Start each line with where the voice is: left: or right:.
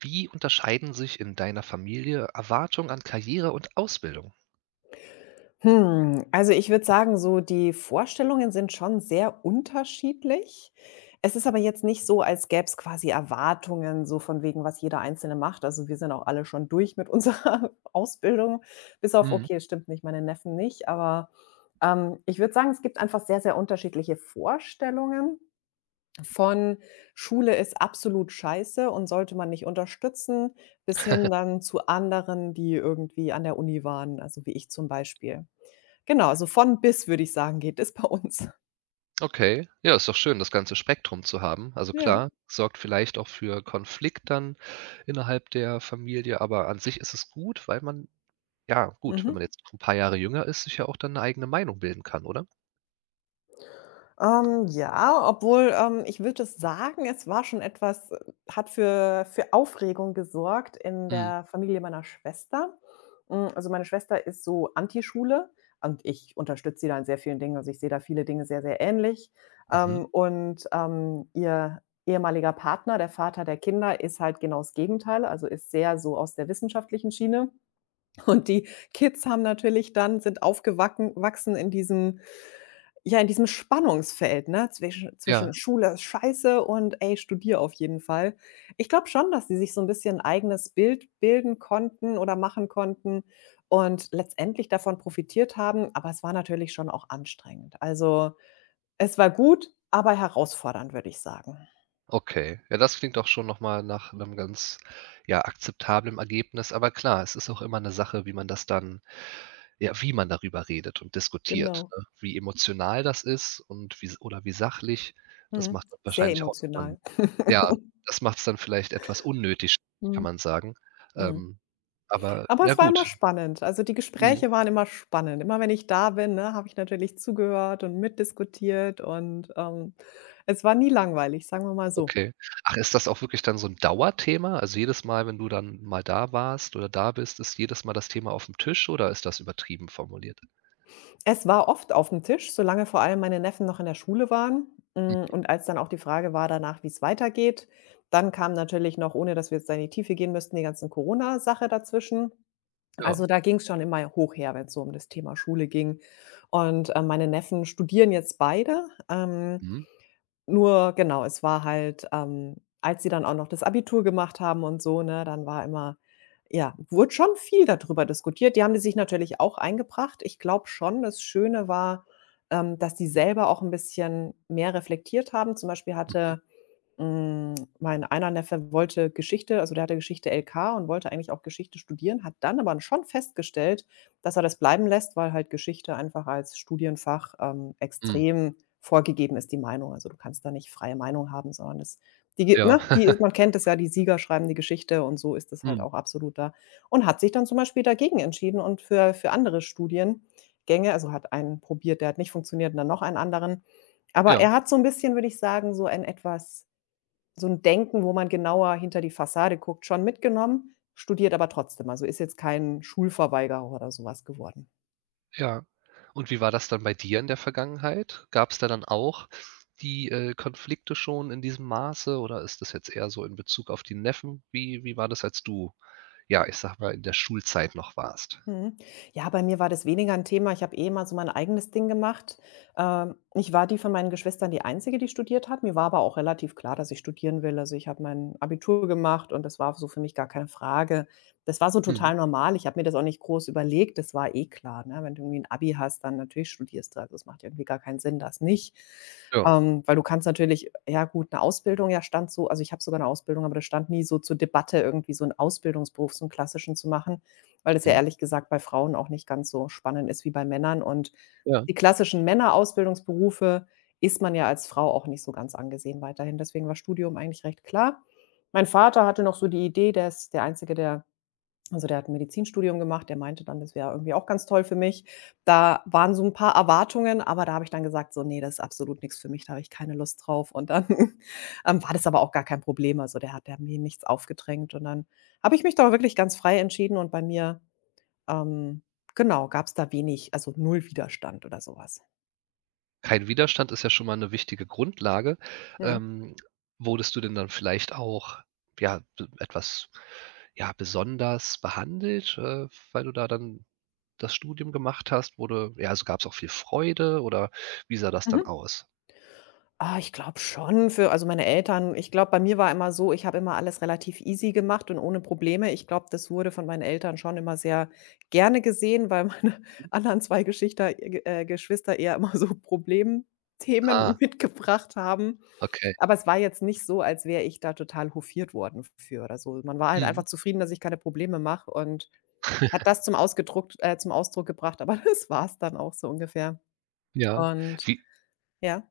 right: Wie unterscheiden sich in deiner Familie Erwartungen an Karriere und Ausbildung?
left: Also ich würde sagen, so die Vorstellungen sind schon sehr unterschiedlich. Es ist aber jetzt nicht so, als gäbe es quasi Erwartungen, so von wegen, was jeder Einzelne macht. Also wir sind auch alle schon durch mit unserer Ausbildung, bis auf,
right: Mhm.
left: okay, stimmt nicht, meine Neffen nicht, aber ich würde sagen, es gibt einfach sehr, sehr unterschiedliche Vorstellungen. Von Schule ist absolut scheiße und sollte man nicht unterstützen, bis hin dann zu anderen, die irgendwie an der Uni waren, also wie ich zum Beispiel. Genau, also von bis, würde ich sagen, geht es bei uns.
right: Okay, ja, ist doch schön, das ganze Spektrum zu haben. Also
left: Ja,
right: klar, sorgt vielleicht auch für Konflikt dann innerhalb der Familie, aber an sich ist es gut, weil man ja, gut, wenn
left: mhm.
right: man jetzt ein paar Jahre jünger ist, sich ja auch dann eine eigene Meinung bilden kann, oder?
left: Ja, obwohl, ich würde sagen, es war schon etwas hat für Aufregung gesorgt in
right: Mhm.
left: der Familie meiner Schwester. Also, meine Schwester ist so Anti-Schule und ich unterstütze sie da in sehr vielen Dingen. Also, ich sehe da viele Dinge sehr, sehr ähnlich.
right: Mhm.
left: Und ihr ehemaliger Partner, der Vater der Kinder, ist halt genau das Gegenteil, also ist sehr so aus der wissenschaftlichen Schiene. Und die Kids haben natürlich dann sind aufgewachsen wachsen in diesem ja, in diesem Spannungsfeld, ne, zwischen
right: Ja,
left: Schule ist scheiße und: „Ey, studier auf jeden Fall." Ich glaube schon, dass sie sich so ein bisschen 'n eigenes Bild bilden konnten oder machen konnten und letztendlich davon profitiert haben, aber es war natürlich schon auch anstrengend. Also, es war gut, aber herausfordernd, würde ich sagen.
right: okay. Ja, das klingt doch schon noch mal nach einem ganz, ja, akzeptablem Ergebnis. Aber klar, es ist auch immer eine Sache, wie man das dann. Ja, wie man darüber redet und diskutiert,
left: Genau.
right: ne? Wie emotional das ist und wie s oder wie sachlich, das
left: Mhm.
right: macht dann
left: Sehr
right: wahrscheinlich auch noch mal 'n,
left: emotional.
right: ja, das macht's dann vielleicht etwas unnötig, kann
left: Mhm.
right: man sagen.
left: Mhm.
right: Ähm, aber
left: Aber
right: ja
left: es war immer
right: gut.
left: spannend. Also, die
right: Mhm.
left: Gespräche waren immer spannend. Immer wenn ich da bin, ne, habe ich natürlich zugehört und mitdiskutiert und es war nie langweilig, sagen wir mal so.
right: Okay. Ach, ist das auch wirklich dann so 'n Dauerthema? Also, jedes Mal, wenn du dann mal da warst oder da bist, ist jedes Mal das Thema aufm Tisch oder ist das übertrieben formuliert?
left: Es war oft auf dem Tisch, solange vor allem meine Neffen noch in der Schule waren. Hm,
right: Hm,
left: und als dann auch die Frage war danach, wie es weitergeht, dann kam natürlich noch, ohne dass wir jetzt da in die Tiefe gehen müssten, die ganzen Corona-Sache dazwischen. Also,
right: ja.
left: da ging es schon immer hoch her, wenn es so um das Thema Schule ging. Und, meine Neffen studieren jetzt beide. ähm,
right: Mhm,
left: Nur genau, es war halt, als sie dann auch noch das Abitur gemacht haben und so, ne, dann war immer ja, wurde schon viel da diskutiert. Die haben die sich natürlich auch eingebracht. Ich glaube schon, das Schöne war, dass die selber auch 'n bisschen mehr reflektiert haben. Zum Beispiel
right: mhm,
left: hm, mein einer Neffe wollte Geschichte, also, der hatte Geschichte LK und wollte eigentlich auch Geschichte studieren, hat dann aber schon festgestellt, dass er das bleiben lässt, weil halt Geschichte einfach als Studienfach,
right: mhm.
left: extrem vorgegeben ist, die Meinung. Also, du kannst da nicht freie Meinung haben, sondern das die ge
right: Ja.
left: ne, die man kennt es ja, die Sieger schreiben die Geschichte und so ist es halt
right: Mhm,
left: auch absolut da und hat sich dann zum Beispiel dagegen entschieden und für andere Studiengänge, also, hat einen probiert, der hat nicht funktioniert und dann noch einen anderen. Aber er
right: ja.
left: hat so ein bisschen, würde ich sagen, so ein etwas, so 'n Denken, wo man genauer hinter die Fassade guckt, schon mitgenommen, studiert aber trotzdem. Also, ist jetzt kein Schulverweigerer oder so was geworden.
right: Ja. Und wie war das dann bei dir in der Vergangenheit? Gab's da dann auch die, Konflikte schon in diesem Maße oder ist das jetzt eher so in Bezug auf die Neffen? Wie war das, als du, ja, ich sage mal, in der Schulzeit noch warst?
left: Mhm. Ja, bei mir war das weniger ein Thema. Ich habe eh immer so mein eigenes Ding gemacht. Ich war die von meinen Geschwistern die Einzige, die studiert hat. Mir war aber auch relativ klar, dass ich studieren will. Also, ich habe mein Abitur gemacht und das war so für mich gar keine Frage. Das war so
right: Mhm.
left: total normal. Ich habe mir das auch nicht groß überlegt. Das war eh klar, ne? Wenn du irgendwie ein Abi hast, dann natürlich studierst du. Also, es macht ja irgendwie gar keinen Sinn, das nicht.
right: Ja.
left: Weil du kannst natürlich, ja, gut, eine Ausbildung, ja, stand so, also, ich habe sogar eine Ausbildung, aber das stand nie so zur Debatte, irgendwie so einen Ausbildungsberuf, so einen klassischen zu machen. Weil das ja
right: Mhm.
left: ehrlich gesagt bei Frauen auch nicht ganz so spannend ist wie bei Männern und
right: Ja.
left: die klassischen Männerausbildungsberufe ist man ja als Frau auch nicht so ganz angesehen weiterhin. Deswegen war Studium eigentlich recht klar. Mein Vater hatte noch so die Idee, der ist der Einzige, der hat 'n Medizinstudium gemacht, der meinte dann, das wäre irgendwie auch ganz toll für mich. Da waren so ein paar Erwartungen, aber da habe ich dann gesagt: „So, nee, das ist absolut nichts für mich, da habe ich keine Lust drauf." Und dann, war das aber auch gar kein Problem. Also, der hat mir nichts aufgedrängt und dann habe ich mich da wirklich ganz frei entschieden und bei mir ähm, genau, gab es da wenig, also null Widerstand oder sowas.
right: Kein Widerstand ist ja schon mal 'ne wichtige Grundlage.
left: Mhm.
right: Ähm, Wurdest du denn dann vielleicht auch, ja, b etwas, ja, besonders behandelt, weil du da dann das Studium gemacht hast? Wurde ja, also, gab's auch viel Freude oder wie sah das dann
left: Mhm.
right: aus?
left: Ah, ich glaube schon, für, also, meine Eltern, ich glaube, bei mir war immer so, ich habe immer alles relativ easy gemacht und ohne Probleme. Ich glaube, das wurde von meinen Eltern schon immer sehr gerne gesehen, weil meine anderen 2 Geschichter Geschwister eher immer so Problemthemen
right: Ah,
left: mitgebracht haben.
right: okay.
left: Aber es war jetzt nicht so, als wäre ich da total hofiert worden für oder so. Man war halt
right: Mhm.
left: einfach zufrieden, dass ich keine Probleme mache und hat das zum ausgedruckt zum Ausdruck gebracht, aber das war's dann auch so ungefähr.
right: Ja.
left: Und
right: Wie
left: ja.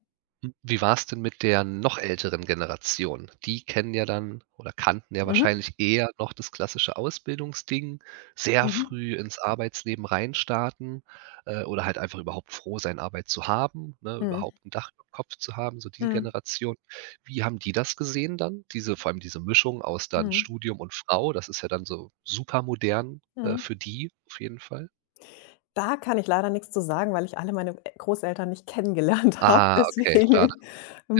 right: Hm, wie war es denn mit der noch älteren Generation? Die kennen ja dann oder kannten ja
left: Mhm.
right: wahrscheinlich eher noch das klassische Ausbildungsding, sehr
left: Mhm.
right: früh ins Arbeitsleben reinstarten, oder halt einfach überhaupt froh sein, Arbeit zu haben, ne,
left: Mhm.
right: überhaupt ein Dach überm Kopf zu haben, so die
left: Mhm.
right: Generation. Wie haben die das gesehen dann? Diese vor allem diese Mischung aus dann
left: Mhm.
right: Studium und Frau, das ist ja dann so supermodern,
left: Mhm.
right: für die auf jeden Fall.
left: Da kann ich leider nichts zu sagen, weil ich alle meine E Großeltern nicht kennengelernt habe.
right: Ah, okay, schade.
left: Deswegen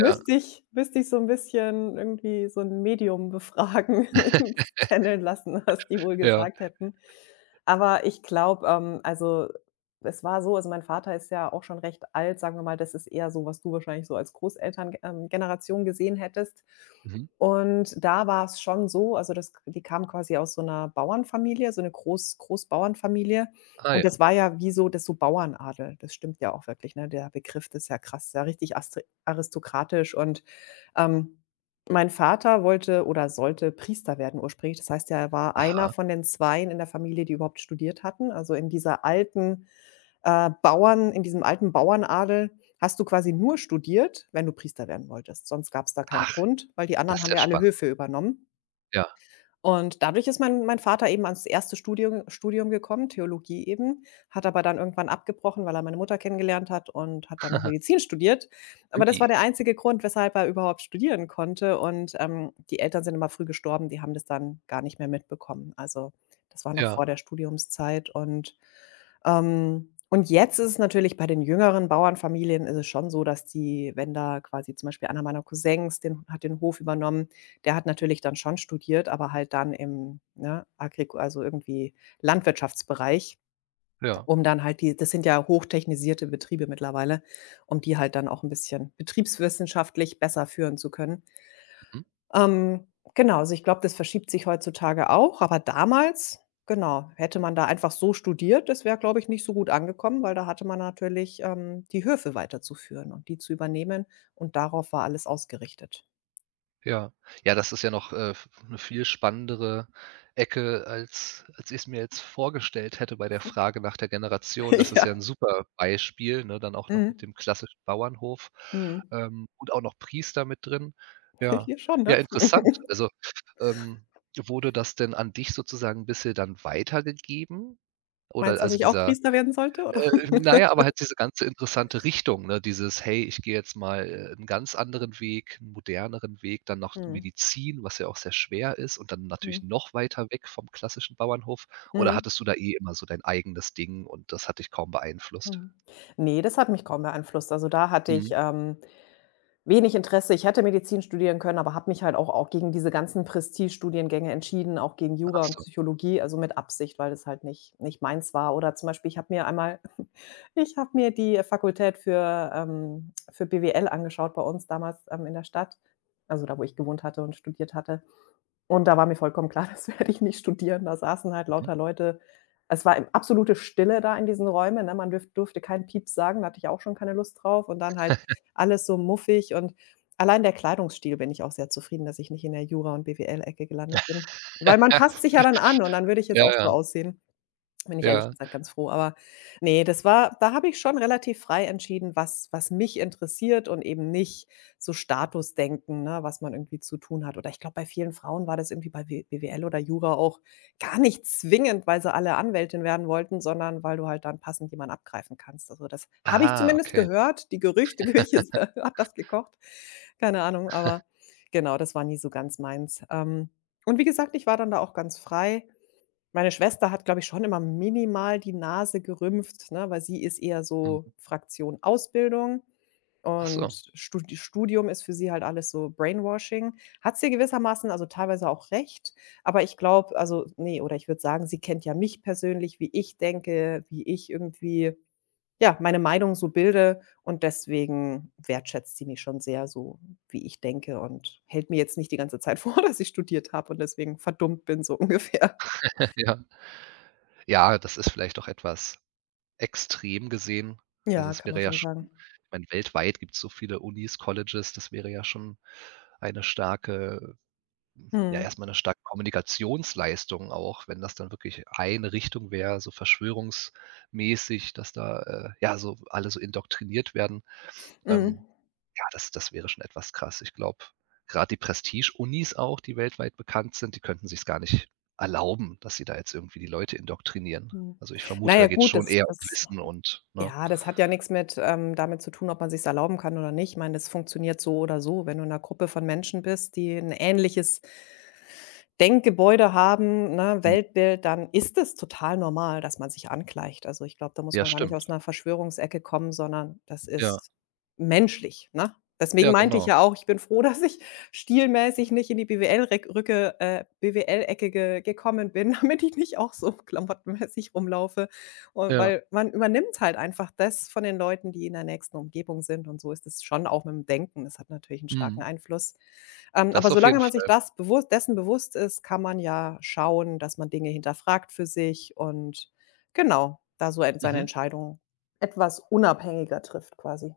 right: Ja,
left: ich müsste ich so ein bisschen irgendwie so ein Medium befragen, channeln lassen, was die wohl
right: ja.
left: gesagt hätten. Aber ich glaube, also, es war so, also, mein Vater ist ja auch schon recht alt, sagen wir mal, das ist eher so, was du wahrscheinlich so als Großelterngeneration gesehen hättest.
right: Mhm.
left: Und da war es schon so, also, das die kamen quasi aus so einer Bauernfamilie, so eine Großbauernfamilie.
right: Ah
left: Und
right: ja.
left: das war ja wie so das so Bauernadel. Das stimmt ja auch wirklich, ne? Der Begriff, das ist ja krass, ist ja richtig astri aristokratisch und, ähm, mein Vater wollte oder sollte Priester werden ursprünglich. Das heißt, er war einer
right: Aha.
left: von den 2 in der Familie, die überhaupt studiert hatten. Also, in diesem alten Bauernadel hast du quasi nur studiert, wenn du Priester werden wolltest. Sonst gab es da keinen
right: Ach,
left: Grund, weil die anderen
right: das ist
left: haben
right: ja
left: ja alle
right: spannend.
left: Höfe übernommen.
right: Ja.
left: Und dadurch ist mein Vater eben ans erste Studium gekommen, Theologie eben, hat aber dann irgendwann abgebrochen, weil er meine Mutter kennengelernt hat und hat dann noch Medizin studiert. Aber das war
right: Ui.
left: der einzige Grund, weshalb er überhaupt studieren konnte und, die Eltern sind immer früh gestorben, die haben das dann gar nicht mehr mitbekommen. Also, das war noch
right: Ja,
left: vor der Studiumszeit und, und jetzt ist es natürlich bei den jüngeren Bauernfamilien ist es schon so, dass die, wenn da quasi zum Beispiel einer meiner Cousins, den hat den Hof übernommen, der hat natürlich dann schon studiert, aber halt dann im, ne, Agriku also irgendwie Landwirtschaftsbereich,
right: ja,
left: um dann halt die das sind ja hochtechnisierte Betriebe mittlerweile, um die halt dann auch 'n bisschen betriebswissenschaftlich besser führen zu können.
right: mhm,
left: Ähm, genau, also ich glaube, das verschiebt sich heutzutage auch, aber damals, genau, hätte man da einfach so studiert, das wäre, glaube ich, nicht so gut angekommen, weil da hatte man natürlich, die Höfe weiterzuführen und die zu übernehmen und darauf war alles ausgerichtet.
right: ja. Ja, das ist ja noch, v 'ne viel spannendere Ecke, als als ich's mir jetzt vorgestellt hätte bei der Frage nach der Generation. Das ist ja
left: Ja.
right: ein super Beispiel, ne, dann auch noch
left: Mhm.
right: mit dem klassischen Bauernhof,
left: Mhm.
right: und auch noch Priester mit drin. Ja.
left: Hier schon, ne?
right: Ja, interessant. Also, ähm, wurde das denn an dich sozusagen ein bisschen dann weitergegeben?
left: Meinst
right: Oder
left: du, dass
right: also
left: ich auch
right: dieser.
left: Priester werden sollte, oder?
right: Na ja, aber halt diese ganze interessante Richtung, ne? Dieses: „Hey, ich gehe jetzt mal, 'n ganz anderen Weg, 'n moderneren Weg“, dann noch
left: Mhm,
right: Medizin, was ja auch sehr schwer ist und dann
left: mhm,
right: natürlich noch weiter weg vom klassischen Bauernhof. Oder
left: mhm,
right: hattest du da eh immer so dein eigenes Ding und das hat dich kaum beeinflusst?
left: mhm. Ne, das hat mich kaum beeinflusst. Also, da hatte ich,
right: Mhm.
left: wenig Interesse. Ich hätte Medizin studieren können, aber habe mich halt auch gegen diese ganzen Prestigestudiengänge entschieden, auch gegen
right: Ach
left: Jura und
right: so.
left: Psychologie, also mit Absicht, weil das halt nicht meins war. Oder zum Beispiel, ich habe mir einmal ich habe mir die Fakultät für BWL angeschaut bei uns damals, in der Stadt, also da, wo ich gewohnt hatte und studiert hatte. Und da war mir vollkommen klar, das werde ich nicht studieren. Da saßen halt
right: Mhm.
left: lauter Leute. Es war absolute Stille da in diesen Räumen, ne? Man dürf durfte keinen Pieps sagen, da hatte ich auch schon keine Lust drauf und dann halt alles so muffig und allein der Kleidungsstil, bin ich auch sehr zufrieden, dass ich nicht in der Jura- und BWL-Ecke gelandet bin. Weil man passt sich ja dann an und dann würde ich jetzt
right: Ja,
left: auch so
right: ja,
left: aussehen. Bin ich ehrlich
right: ja.
left: gesagt ganz froh. Aber nee, das war, da habe ich schon relativ frei entschieden, was mich interessiert und eben nicht so Statusdenken, ne, was man irgendwie zu tun hat. Oder ich glaube, bei vielen Frauen war das irgendwie bei W BWL oder Jura auch gar nicht zwingend, weil sie alle Anwältin werden wollten, sondern weil du halt dann passend jemanden abgreifen kannst. Also, das habe ich
right: Ah,
left: zumindest
right: okay.
left: gehört. Die Gerüchteküche hat das gekocht. Keine Ahnung, aber genau, das war nie so ganz meins. Und wie gesagt, ich war dann da auch ganz frei. Meine Schwester hat, glaube ich, schon immer minimal die Nase gerümpft, ne, weil sie ist eher so
right: Mhm.
left: Fraktion Ausbildung
right: Ach so.
left: und Studium ist für sie halt alles so Brainwashing. Hat sie gewissermaßen, also, teilweise auch recht, aber ich glaube also, nee, oder ich würde sagen, sie kennt ja mich persönlich, wie ich denke, wie ich irgendwie, ja, meine Meinung so bilde und deswegen wertschätzt sie mich schon sehr so, wie ich denke und hält mir jetzt nicht die ganze Zeit vor, dass ich studiert habe und deswegen verdummt bin, so ungefähr.
right: Ja. Ja, das ist vielleicht auch etwas extrem gesehen. Also,
left: Ja,
right: es
left: kann man
right: wäre ja
left: schon sagen.
right: schon ich meine, weltweit gibt's so viele Unis, Colleges, das wäre ja schon eine starke, ja,
left: Mhm.
right: erstmal eine starke Kommunikationsleistung auch, wenn das dann wirklich eine Richtung wäre, so verschwörungsmäßig, dass da, ja, so alle so indoktriniert werden.
left: Mhm.
right: Ähm, ja, das wäre schon etwas krass. Ich glaube, gerade die Prestige-Unis auch, die weltweit bekannt sind, die könnten sich's gar nicht erlauben, dass sie da jetzt irgendwie die Leute indoktrinieren.
left: Mhm.
right: Also, ich
left: Na
right: vermute, da
left: ja,
right: geht es
left: gut,
right: schon
left: das
right: eher um
left: das
right: Wissen und ne?
left: ja, das hat ja nix mit damit zu tun, ob man sich's erlauben kann oder nicht. Ich meine, das funktioniert so oder so. Wenn du in 'ner Gruppe von Menschen bist, die 'n ähnliches Denkgebäude haben, ne,
right: Mhm.
left: Weltbild, dann ist es total normal, dass man sich angleicht. Also, ich glaube, da muss
right: Ja,
left: man gar nicht
right: stimmt.
left: aus einer Verschwörungsecke kommen, sondern das
right: Ja,
left: ist menschlich, ne? Deswegen
right: ja,
left: meinte ich
right: genau.
left: ja auch, ich bin froh, dass ich stilmäßig nicht in die BWL Rec Rücke BWL-Ecke ge gekommen bin, damit ich nicht auch so klamottenmäßig rumlaufe. Und
right: Ja,
left: weil man übernimmt halt einfach das von den Leuten, die in der nächsten Umgebung sind und so ist es schon auch mit dem Denken. Das hat natürlich einen starken
right: mhm.
left: Einfluss. Aber
right: Das auf
left: solange
right: jeden
left: man sich
right: Fall.
left: das bewusst dessen bewusst ist, kann man ja schauen, dass man Dinge hinterfragt für sich und genau, da so ent seine
right: Mhm.
left: Entscheidungen etwas unabhängiger trifft quasi.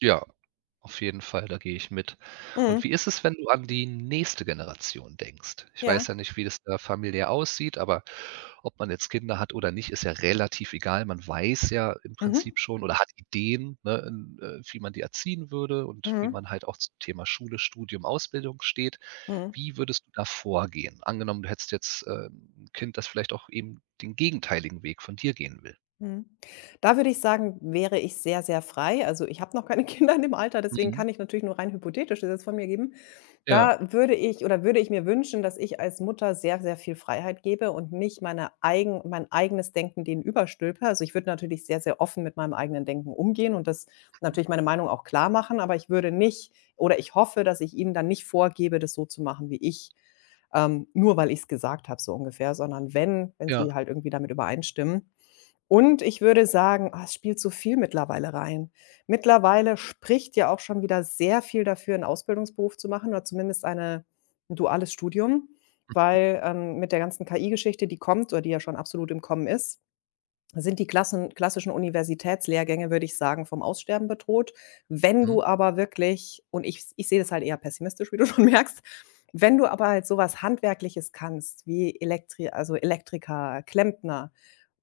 right: Ja, auf jeden Fall, da gehe ich mit. Und
left: Mhm.
right: wie ist es, wenn du an die nächste Generation denkst? Ich
left: Ja.
right: weiß ja nicht, wie das da familiär aussieht, aber ob man jetzt Kinder hat oder nicht, ist ja relativ egal. Man weiß ja im
left: Mhm.
right: Prinzip schon oder hat Ideen, ne, in, wie man die erziehen würde und wie
left: Mhm.
right: man halt auch zum Thema Schule, Studium, Ausbildung steht.
left: Mhm.
right: Wie würdest du da vorgehen? Angenommen, du hättest jetzt, 'n Kind, das vielleicht auch eben den gegenteiligen Weg von dir gehen will.
left: Mhm. Da würde ich sagen, wäre ich sehr, sehr frei. Also, ich habe noch keine Kinder in dem Alter, deswegen
right: Mhm.
left: kann ich natürlich nur rein hypothetisch das jetzt von mir geben.
right: Ja,
left: Da würde ich mir wünschen, dass ich als Mutter sehr, sehr viel Freiheit gebe und nicht mein eigenes Denken denen überstülpe. Also, ich würde natürlich sehr, sehr offen mit meinem eigenen Denken umgehen und das natürlich meine Meinung auch klar machen, aber ich würde nicht oder ich hoffe, dass ich ihnen dann nicht vorgebe, das so zu machen wie ich, nur weil ich es gesagt habe so ungefähr, sondern wenn
right: ja.
left: sie halt irgendwie damit übereinstimmen, und ich würde sagen, ah, es spielt so viel mittlerweile rein. Mittlerweile spricht ja auch schon wieder sehr viel dafür, einen Ausbildungsberuf zu machen oder zumindest eine 'n duales Studium, weil, mit der ganzen KI-Geschichte, die kommt oder die ja schon absolut im Kommen ist sind die Klassen klassischen Universitätslehrgänge, würde ich sagen, vom Aussterben bedroht. Wenn
right: Mhm.
left: du aber wirklich und Ich sehe das halt eher pessimistisch, wie du schon merkst, wenn du aber halt sowas Handwerkliches kannst wie Elektri also Elektriker, Klempner,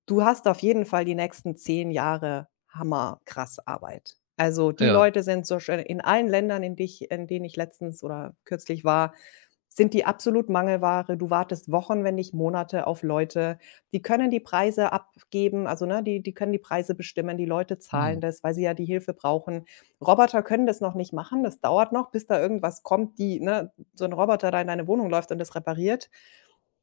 left: du hast auf jeden Fall die nächsten 10 Jahre hammerkrass Arbeit. Also, die
right: Ja.
left: Leute sind so schön in allen Ländern, in denen ich letztens oder kürzlich war, sind die absolut Mangelware. Du wartest Wochen, wenn nicht Monate auf Leute, die können die Preise abgeben, also, ne, die können die Preise bestimmen. Die Leute zahlen
right: Mhm.
left: das, weil sie ja die Hilfe brauchen. Roboter können das noch nicht machen. Das dauert noch, bis da irgendwas kommt, die ne, so ein Roboter da in deine Wohnung läuft und das repariert.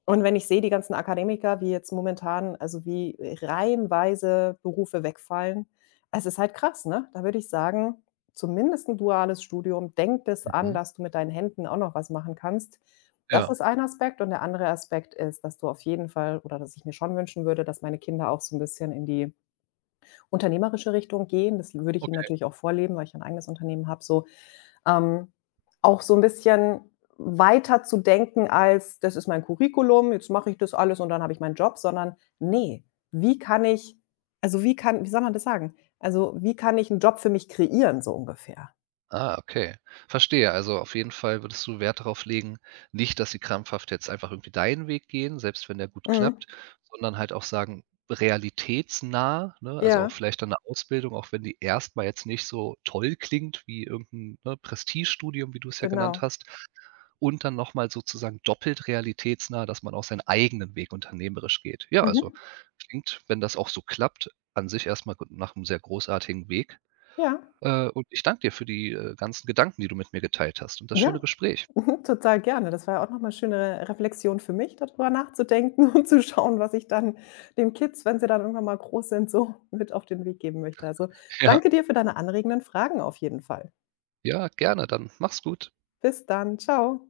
left: Und wenn ich sehe, die ganzen Akademiker, wie jetzt momentan also, wie reihenweise Berufe wegfallen, es ist halt krass, ne? Da würde ich sagen, zumindest ein duales Studium. Denk das an,
right: Mhm.
left: dass du mit deinen Händen auch noch was machen kannst. Das
right: Ja.
left: ist ein Aspekt und der andere Aspekt ist, dass du auf jeden Fall oder dass ich mir schon wünschen würde, dass meine Kinder auch so 'n bisschen in die unternehmerische Richtung gehen. Das würde ich ihnen
right: Okay.
left: natürlich auch vorleben, weil ich ein eigenes Unternehmen habe, so, ähm, auch so 'n bisschen weiter zu denken als: „Das ist mein Curriculum, jetzt mache ich das alles und dann habe ich meinen Job“, sondern: „Ne, wie kann ich also, wie soll man das sagen? Also, wie kann ich 'n Job für mich kreieren“, so ungefähr.
right: Ah, okay. Verstehe. Also, auf jeden Fall würdest du Wert darauf legen, nicht, dass sie krampfhaft jetzt einfach irgendwie deinen Weg gehen, selbst wenn der gut
left: Mhm.
right: klappt, sondern halt auch sagen, realitätsnah, ne, also, auch
left: Ja,
right: vielleicht dann eine Ausbildung, auch wenn die erstmal jetzt nicht so toll klingt wie irgendein 'n, ne, Prestigestudium, wie du es ja genannt
left: genau.
right: hast, und dann noch mal sozusagen doppelt realitätsnah, dass man auch seinen eigenen Weg unternehmerisch geht. Ja, also
left: Mhm.
right: klingt, wenn das auch so klappt, an sich erstmal mal nach einem sehr großartigen Weg.
left: Ja.
right: Und ich danke dir für die, ganzen Gedanken, die du mit mir geteilt hast und das
left: Ja,
right: schöne Gespräch.
left: Mhm, total gerne. Das war ja auch noch mal schöne Reflexion für mich, darüber nachzudenken und zu schauen, was ich dann den Kids, wenn sie dann irgendwann mal groß sind, so mit auf den Weg geben möchte. Also,
right: Ja,
left: danke dir für deine anregenden Fragen auf jeden Fall.
right: ja, gerne, dann mach's gut.
left: Bis dann. Ciao.